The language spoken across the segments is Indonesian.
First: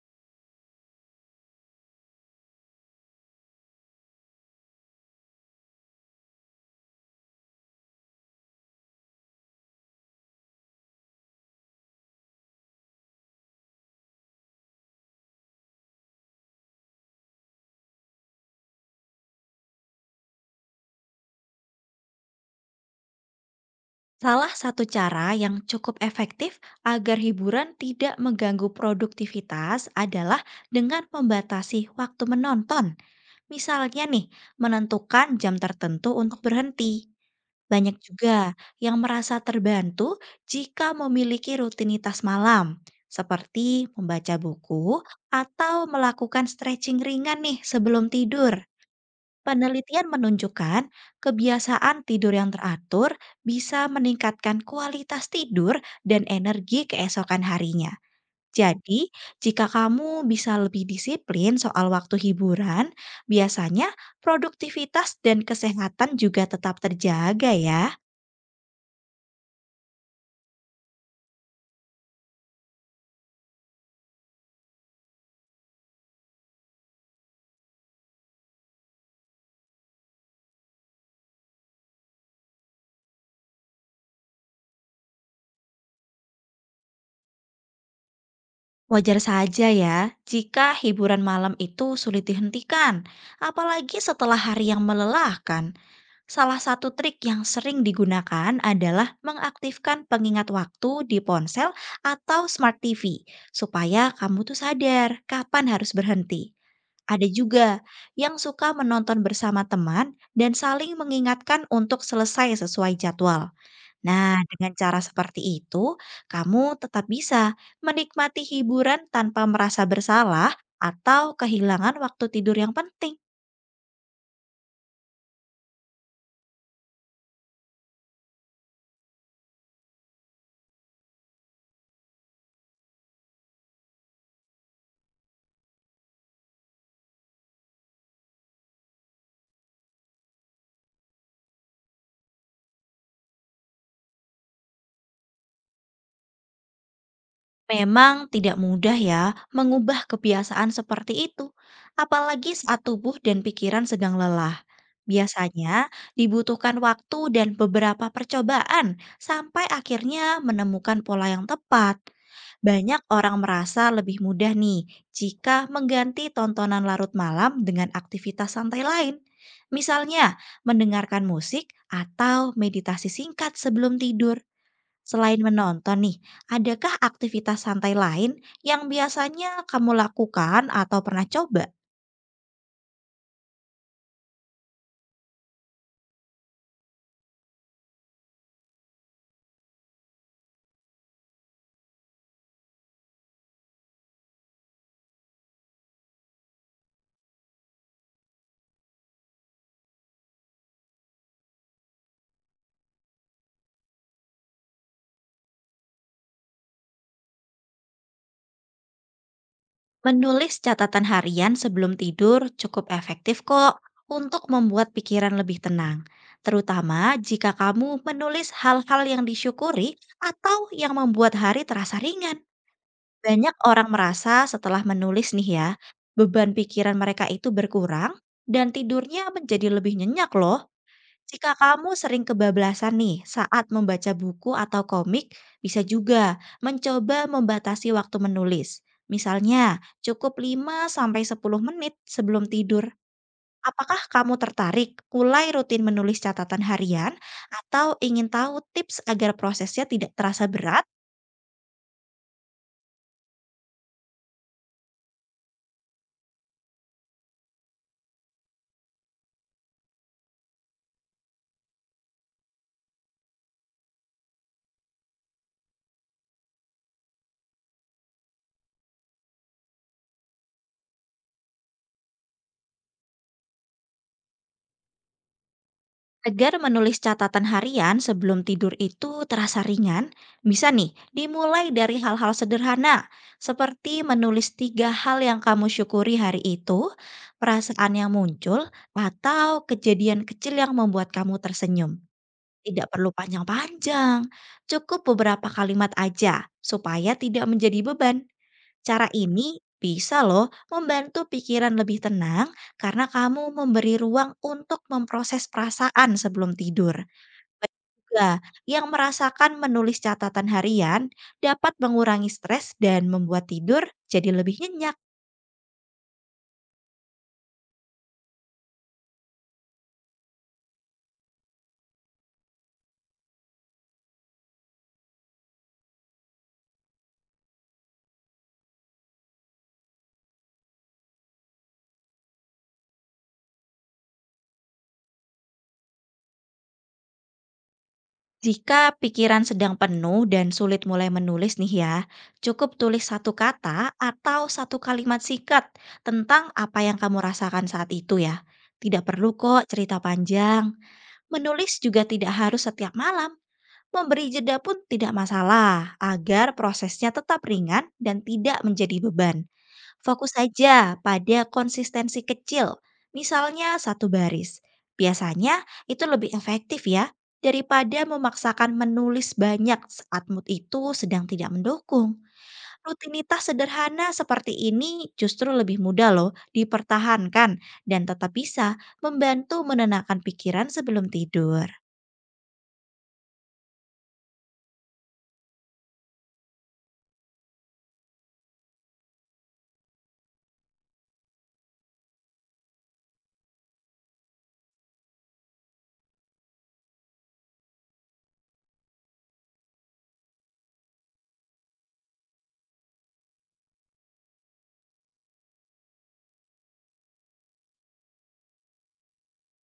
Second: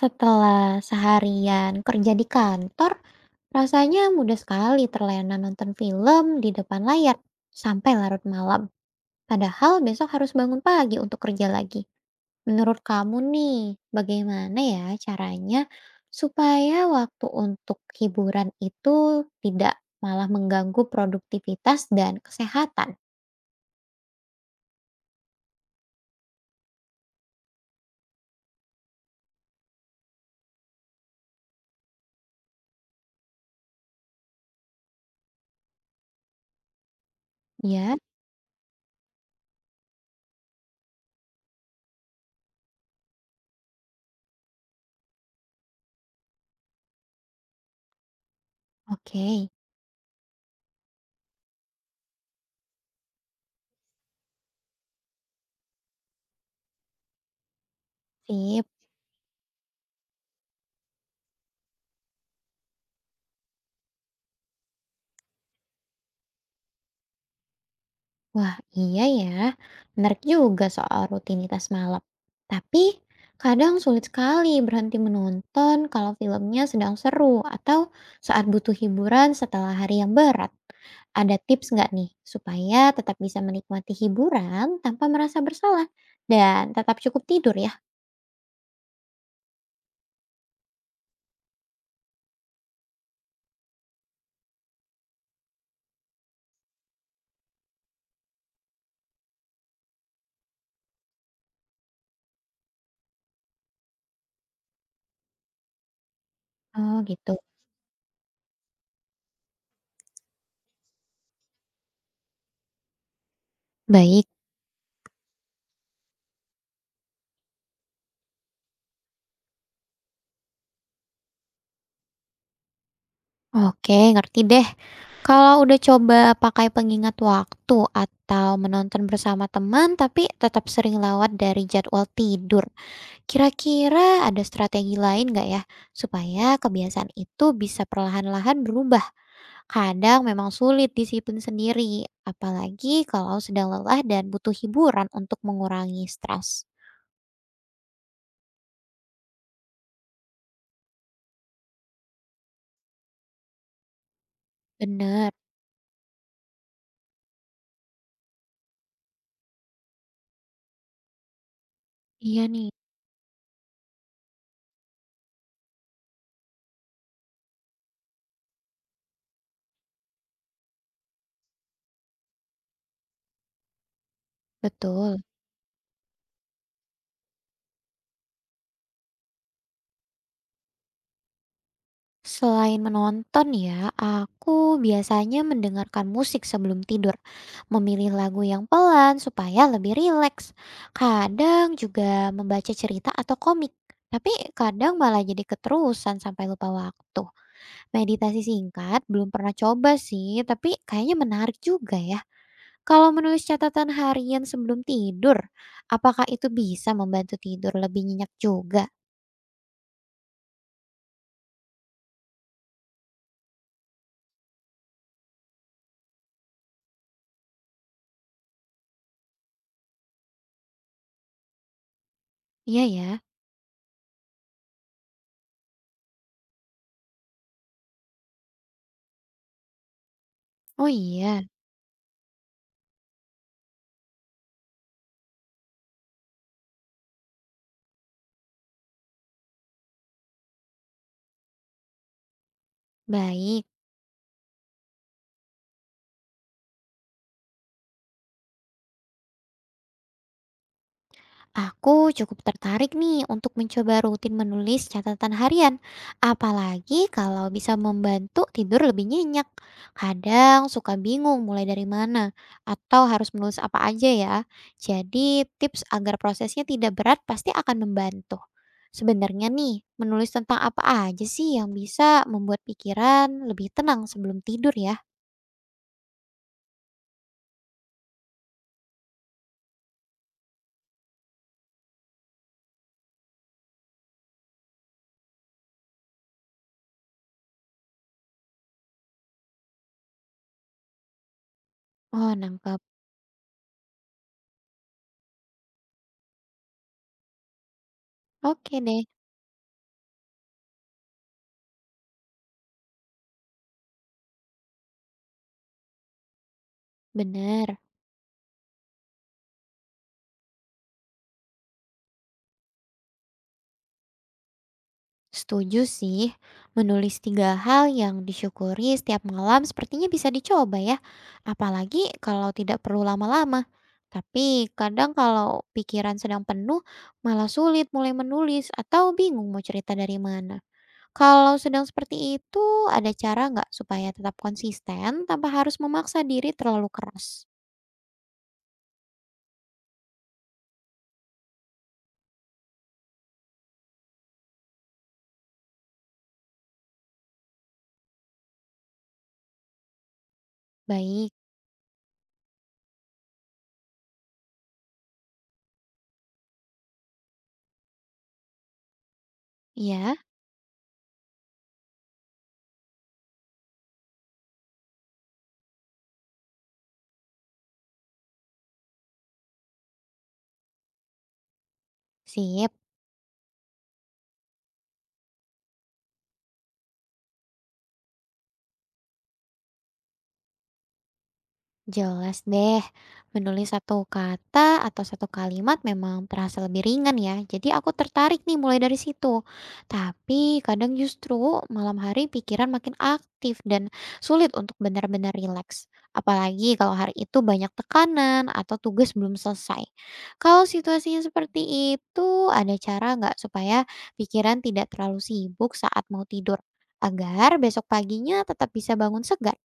Setelah seharian kerja di kantor, rasanya mudah sekali terlena nonton film di depan layar sampai larut malam. Padahal besok harus bangun pagi untuk kerja lagi. Menurut kamu nih, bagaimana ya caranya supaya waktu untuk hiburan itu tidak malah mengganggu produktivitas dan kesehatan? Salah satu cara yang cukup efektif agar hiburan tidak mengganggu produktivitas adalah dengan membatasi waktu menonton. Misalnya nih, menentukan jam tertentu untuk berhenti. Ya, Banyak juga yang merasa terbantu jika memiliki rutinitas malam, seperti membaca buku atau melakukan stretching ringan nih sebelum tidur. oke, Penelitian menunjukkan kebiasaan tidur yang teratur bisa meningkatkan kualitas tidur dan energi keesokan harinya. sip. Jadi, jika kamu bisa lebih disiplin soal waktu hiburan, biasanya produktivitas dan kesehatan juga tetap terjaga ya. Wah, iya ya. Menarik juga soal rutinitas malam. Tapi kadang sulit sekali berhenti menonton kalau filmnya sedang seru atau saat butuh hiburan setelah hari yang berat. Ada tips nggak nih supaya tetap bisa menikmati hiburan tanpa merasa bersalah dan tetap cukup tidur ya? Wajar saja ya jika hiburan malam itu sulit dihentikan, apalagi setelah hari yang melelahkan. Salah satu trik yang sering digunakan adalah mengaktifkan pengingat waktu di ponsel atau smart TV supaya kamu tuh sadar kapan harus berhenti. Oh Ada gitu. juga yang suka menonton bersama teman dan saling mengingatkan untuk selesai sesuai jadwal. Baik. Nah, dengan cara seperti itu, kamu tetap bisa menikmati hiburan tanpa merasa bersalah atau kehilangan waktu tidur yang penting. Oke, ngerti deh. Kalau udah coba pakai pengingat waktu atau menonton bersama teman, tapi tetap sering lewat dari jadwal tidur, kira-kira ada strategi lain nggak ya? Supaya kebiasaan itu bisa perlahan-lahan berubah. Kadang memang sulit disiplin sendiri, apalagi kalau sedang lelah dan butuh hiburan untuk mengurangi stres. Memang tidak mudah ya mengubah kebiasaan seperti itu, apalagi saat tubuh dan pikiran sedang lelah. Bener, Biasanya dibutuhkan waktu dan beberapa percobaan sampai akhirnya menemukan pola yang tepat. iya nih, Banyak orang merasa lebih mudah nih jika mengganti tontonan larut malam dengan aktivitas santai lain. Misalnya, mendengarkan musik atau meditasi singkat sebelum tidur. betul. Selain menonton nih, adakah aktivitas santai lain yang biasanya kamu lakukan atau pernah coba? Selain menonton ya, aku biasanya mendengarkan musik sebelum tidur. Memilih lagu yang pelan supaya lebih rileks. Kadang juga membaca cerita atau komik. Tapi kadang malah jadi keterusan sampai lupa waktu. Meditasi singkat belum pernah coba sih, tapi kayaknya menarik juga ya. Kalau menulis catatan harian sebelum tidur, apakah itu bisa membantu tidur lebih nyenyak juga? Menulis catatan harian sebelum tidur cukup efektif kok untuk membuat pikiran lebih tenang, terutama jika kamu menulis hal-hal yang disyukuri atau yang membuat hari terasa ringan. Iya ya. Banyak orang merasa setelah menulis nih ya, beban pikiran mereka itu berkurang dan tidurnya menjadi lebih nyenyak loh. Oh iya, Jika kamu sering kebablasan nih saat membaca buku atau komik, bisa juga mencoba membatasi waktu menulis. Misalnya, cukup 5 sampai 10 menit sebelum tidur. baik. Apakah kamu tertarik mulai rutin menulis catatan harian atau ingin tahu tips agar prosesnya tidak terasa berat? Aku cukup tertarik nih untuk mencoba rutin menulis catatan harian, apalagi kalau bisa membantu tidur lebih nyenyak. Kadang suka bingung mulai dari mana, atau harus menulis apa aja ya. Jadi tips agar prosesnya tidak berat pasti akan membantu. Sebenarnya nih, menulis tentang apa aja sih yang bisa membuat pikiran lebih tenang sebelum tidur ya? Agar menulis catatan harian sebelum tidur itu terasa ringan, bisa nih dimulai dari hal-hal sederhana, seperti menulis tiga hal yang kamu syukuri hari itu, perasaan yang muncul, atau kejadian kecil yang membuat kamu tersenyum. Oh, nangkep. Tidak perlu panjang-panjang, cukup beberapa kalimat aja supaya tidak menjadi beban. Oke deh, Cara ini bisa loh membantu pikiran lebih tenang karena kamu memberi ruang untuk memproses perasaan sebelum tidur. bener. Banyak juga yang merasakan menulis catatan harian dapat mengurangi stres dan membuat tidur jadi lebih nyenyak. Setuju sih, menulis tiga hal yang disyukuri setiap malam sepertinya bisa dicoba ya, apalagi kalau tidak perlu lama-lama. Tapi kadang kalau pikiran sedang penuh, malah sulit mulai menulis atau bingung mau cerita dari mana. Kalau sedang seperti itu, ada cara nggak supaya tetap konsisten tanpa harus memaksa diri terlalu keras? Jika pikiran sedang penuh dan sulit mulai menulis nih ya, cukup tulis satu kata atau satu kalimat singkat tentang apa yang kamu rasakan saat itu ya. Tidak perlu kok cerita panjang. Baik, Menulis juga tidak harus setiap malam, memberi jeda pun tidak masalah, agar prosesnya tetap ringan dan tidak menjadi beban. ya, Fokus saja pada konsistensi kecil, misalnya satu baris. Biasanya itu lebih efektif ya, daripada memaksakan menulis banyak saat mood itu sedang tidak mendukung. sip. Rutinitas sederhana seperti ini justru lebih mudah loh dipertahankan dan tetap bisa membantu menenangkan pikiran sebelum tidur. Jelas deh, menulis satu kata atau satu kalimat memang terasa lebih ringan ya. Jadi aku tertarik nih mulai dari situ. Tapi kadang justru malam hari pikiran makin aktif dan sulit untuk benar-benar rileks. Apalagi kalau hari itu banyak tekanan atau tugas belum selesai. Kalau situasinya seperti itu, ada cara nggak supaya pikiran tidak terlalu sibuk saat mau tidur? Agar besok paginya tetap bisa bangun segar.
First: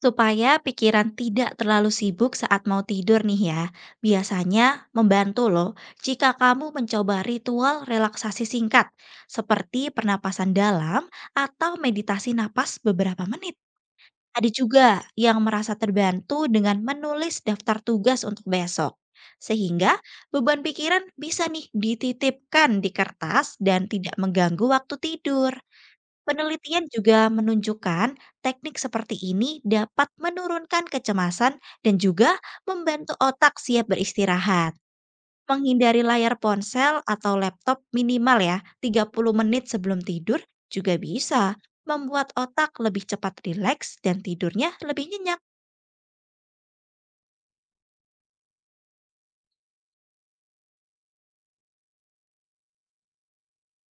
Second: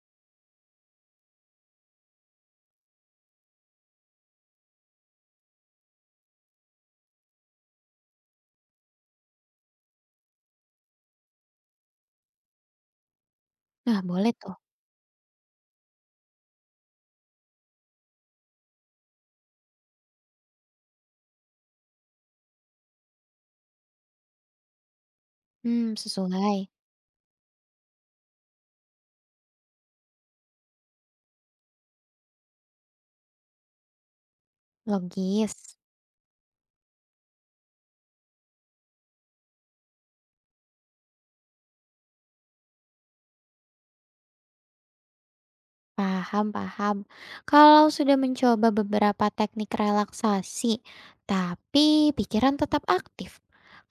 Supaya pikiran tidak terlalu sibuk saat mau tidur nih ya, biasanya membantu loh jika kamu mencoba ritual relaksasi singkat seperti pernapasan dalam atau meditasi napas beberapa menit. Nah, boleh Ada tuh. juga yang merasa terbantu dengan menulis daftar tugas untuk besok. Sehingga beban pikiran bisa nih dititipkan di kertas dan tidak mengganggu waktu tidur. Hmm, sesuai, Penelitian juga menunjukkan teknik seperti ini dapat menurunkan kecemasan dan juga membantu otak siap beristirahat. logis, Menghindari layar ponsel atau laptop minimal ya 30 menit sebelum tidur juga bisa membuat otak lebih cepat rileks dan tidurnya lebih nyenyak. paham paham. Kalau sudah mencoba beberapa teknik relaksasi, tapi pikiran tetap aktif,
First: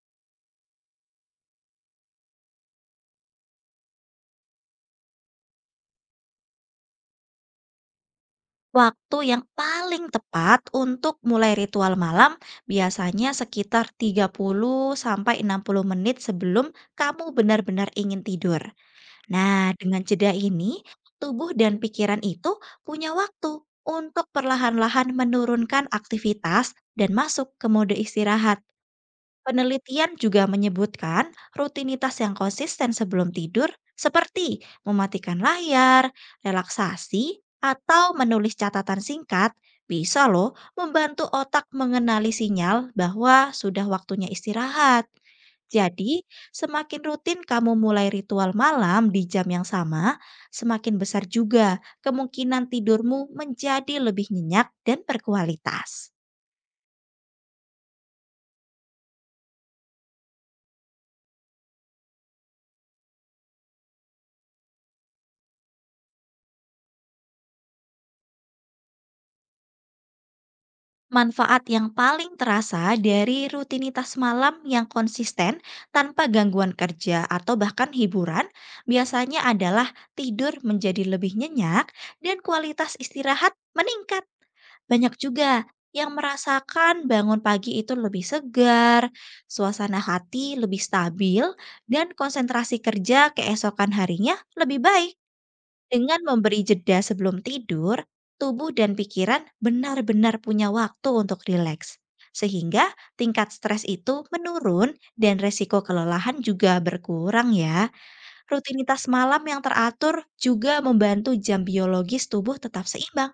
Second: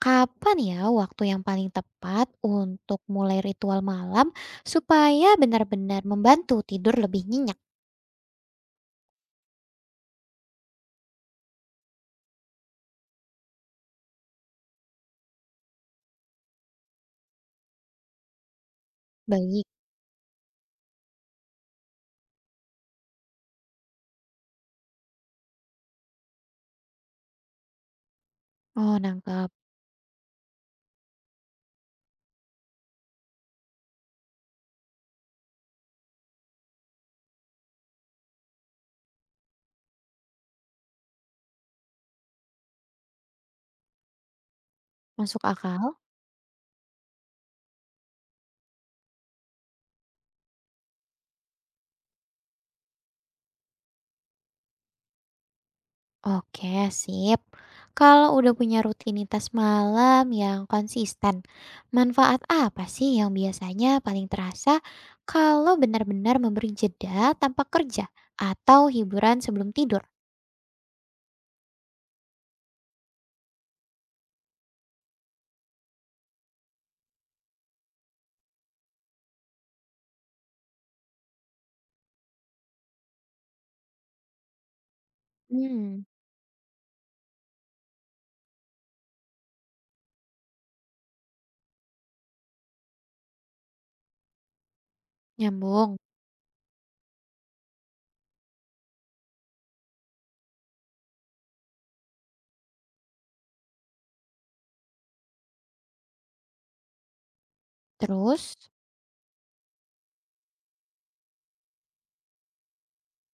kapan ya waktu yang paling tepat untuk mulai ritual malam supaya benar-benar membantu tidur lebih nyenyak? Waktu yang paling tepat untuk mulai ritual malam biasanya sekitar 30 sampai 60 menit sebelum kamu benar-benar ingin tidur. Nah, Baik. dengan jeda ini, tubuh dan pikiran itu punya waktu untuk perlahan-lahan menurunkan aktivitas dan masuk ke mode istirahat. Oh, nangkap, Penelitian juga menyebutkan rutinitas yang konsisten sebelum tidur seperti mematikan layar, relaksasi, atau menulis catatan singkat bisa loh membantu otak mengenali sinyal bahwa sudah waktunya istirahat. masuk akal. Jadi, semakin rutin kamu mulai ritual malam di jam yang sama, semakin besar juga kemungkinan tidurmu menjadi lebih nyenyak dan berkualitas. Oke, sip. Kalau udah punya rutinitas malam yang konsisten, manfaat apa sih yang biasanya paling terasa kalau benar-benar memberi jeda tanpa kerja atau hiburan sebelum tidur? Manfaat yang paling terasa dari rutinitas malam yang konsisten tanpa gangguan kerja atau bahkan hiburan biasanya adalah tidur menjadi lebih nyenyak dan kualitas istirahat meningkat. Banyak juga Hmm, yang merasakan bangun pagi itu lebih segar, suasana hati lebih stabil, dan konsentrasi kerja keesokan harinya lebih baik. nyambung. Dengan memberi jeda sebelum tidur, tubuh dan pikiran benar-benar punya waktu untuk rileks, sehingga tingkat stres itu menurun dan resiko kelelahan juga berkurang ya. Terus? Rutinitas malam yang teratur juga membantu jam biologis tubuh tetap seimbang,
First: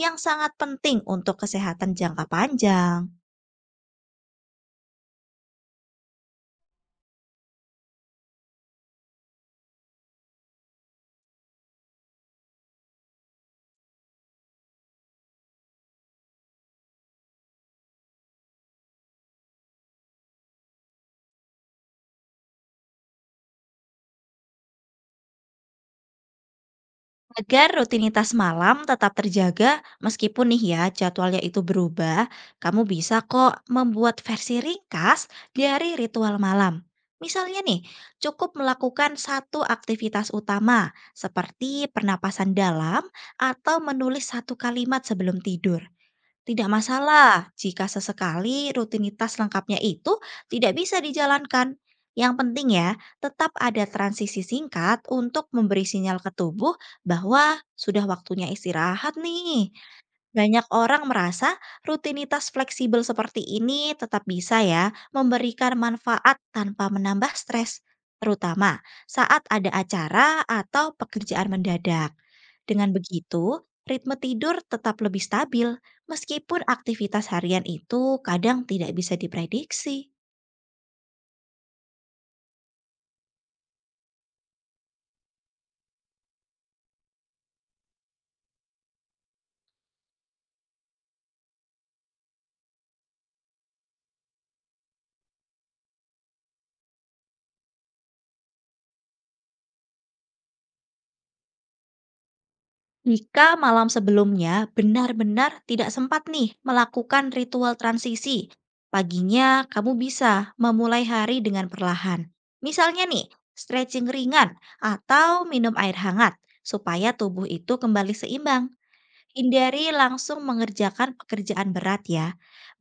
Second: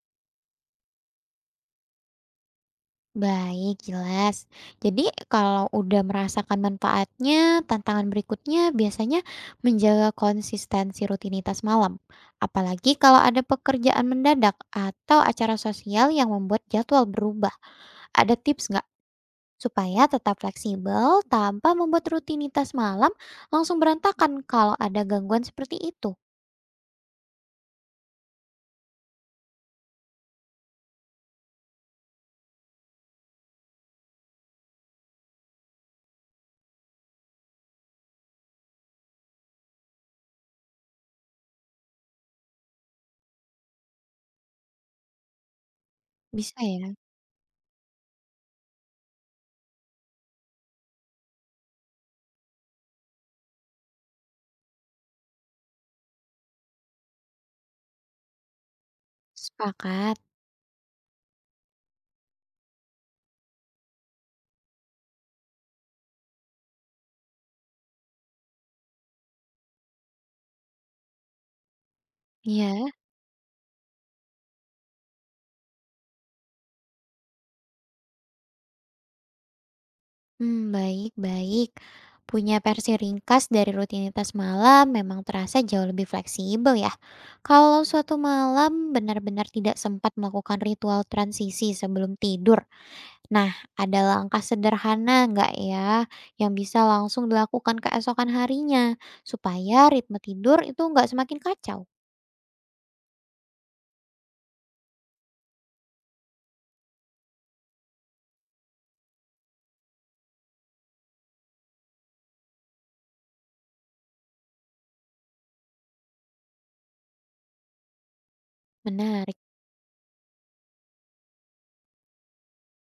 yang sangat penting untuk kesehatan jangka panjang. Baik, jelas. Jadi kalau udah merasakan manfaatnya, tantangan berikutnya biasanya menjaga konsistensi rutinitas malam. Apalagi kalau ada pekerjaan mendadak atau acara sosial yang membuat jadwal berubah. Ada tips nggak supaya tetap fleksibel tanpa membuat rutinitas malam langsung berantakan kalau ada gangguan seperti itu? Agar rutinitas malam tetap terjaga, meskipun nih ya jadwalnya itu berubah, kamu bisa kok membuat versi ringkas dari ritual malam. Misalnya nih, cukup melakukan satu aktivitas utama, seperti pernapasan dalam atau menulis satu kalimat sebelum tidur. Bisa Tidak ya? masalah jika sesekali rutinitas lengkapnya itu tidak bisa dijalankan. Yang penting ya, tetap ada transisi singkat untuk memberi sinyal ke tubuh bahwa sudah waktunya istirahat nih. Sepakat. Banyak orang merasa rutinitas fleksibel seperti ini tetap bisa ya memberikan manfaat tanpa menambah stres, terutama saat ada acara atau pekerjaan mendadak. Ya. Dengan begitu, ritme tidur tetap lebih stabil meskipun aktivitas harian itu kadang tidak bisa diprediksi. Hmm, baik baik. Punya versi ringkas dari rutinitas malam memang terasa jauh lebih fleksibel ya. Kalau suatu malam benar-benar tidak sempat melakukan ritual transisi sebelum tidur, nah, ada langkah sederhana nggak ya yang bisa langsung dilakukan keesokan harinya, supaya ritme tidur itu nggak semakin kacau? Jika malam sebelumnya benar-benar tidak sempat nih melakukan ritual transisi, paginya kamu bisa memulai hari dengan perlahan. Misalnya nih, stretching ringan atau minum air hangat supaya tubuh itu kembali seimbang. Menarik. Hindari langsung mengerjakan pekerjaan berat ya.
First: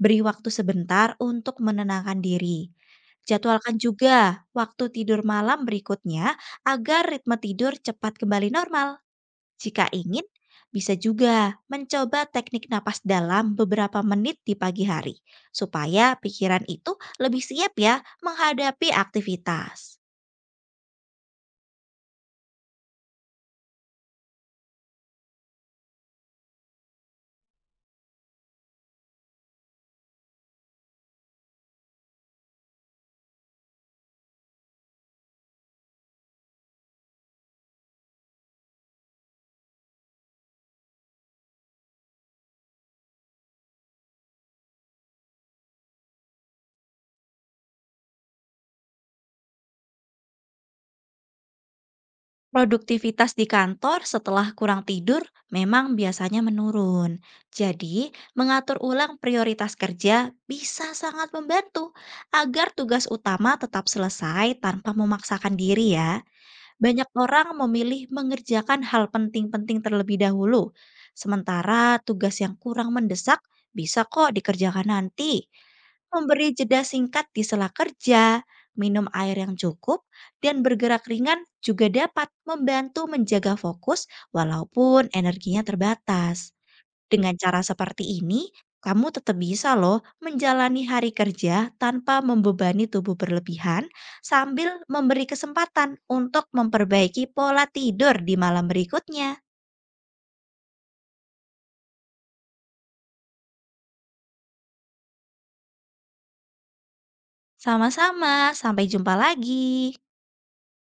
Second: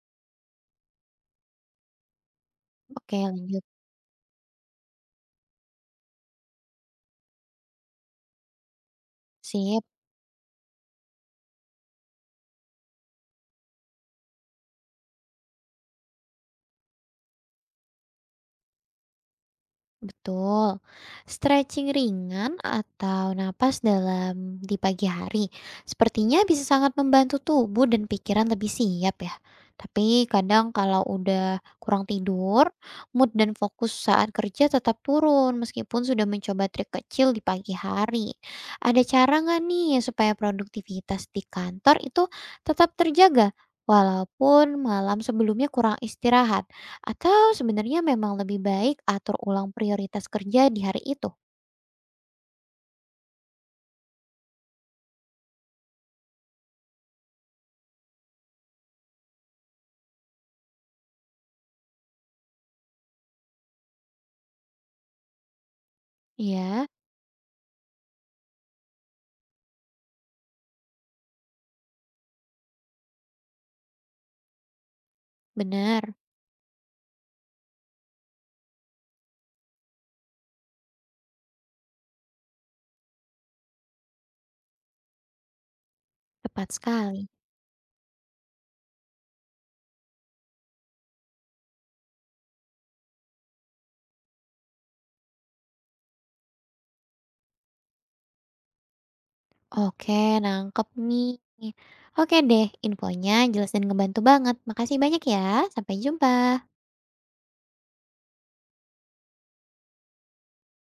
Beri waktu sebentar untuk menenangkan diri. Oke, lanjut. Jadwalkan juga waktu tidur malam berikutnya agar ritme tidur cepat kembali normal. Sip. Jika ingin, bisa juga mencoba teknik napas dalam beberapa menit di pagi hari supaya pikiran itu lebih siap ya menghadapi aktivitas. Betul. Stretching ringan atau napas dalam di pagi hari sepertinya bisa sangat membantu tubuh dan pikiran lebih siap ya. Tapi kadang kalau udah kurang tidur, mood dan fokus saat kerja tetap turun meskipun sudah mencoba trik kecil di pagi hari. Ada cara nggak nih supaya produktivitas di kantor itu tetap terjaga walaupun malam sebelumnya kurang istirahat? Atau sebenarnya memang lebih baik atur ulang prioritas kerja di hari itu? Produktivitas di kantor setelah kurang tidur memang biasanya menurun. Jadi, mengatur ulang prioritas kerja bisa sangat membantu agar tugas utama tetap selesai tanpa memaksakan diri ya. Iya, Banyak orang memilih mengerjakan hal penting-penting terlebih dahulu, sementara tugas yang kurang mendesak bisa kok dikerjakan nanti. benar. Memberi jeda singkat di sela kerja, minum air yang cukup, dan bergerak ringan juga dapat membantu menjaga fokus walaupun energinya terbatas. Tepat sekali. Dengan cara seperti ini, kamu tetap bisa loh menjalani hari kerja tanpa membebani tubuh berlebihan sambil memberi kesempatan untuk memperbaiki pola tidur di malam berikutnya. Oke, nangkep nih. Oke deh, infonya jelas dan ngebantu banget. Makasih banyak ya. Sampai jumpa. Sama-sama, sampai jumpa lagi.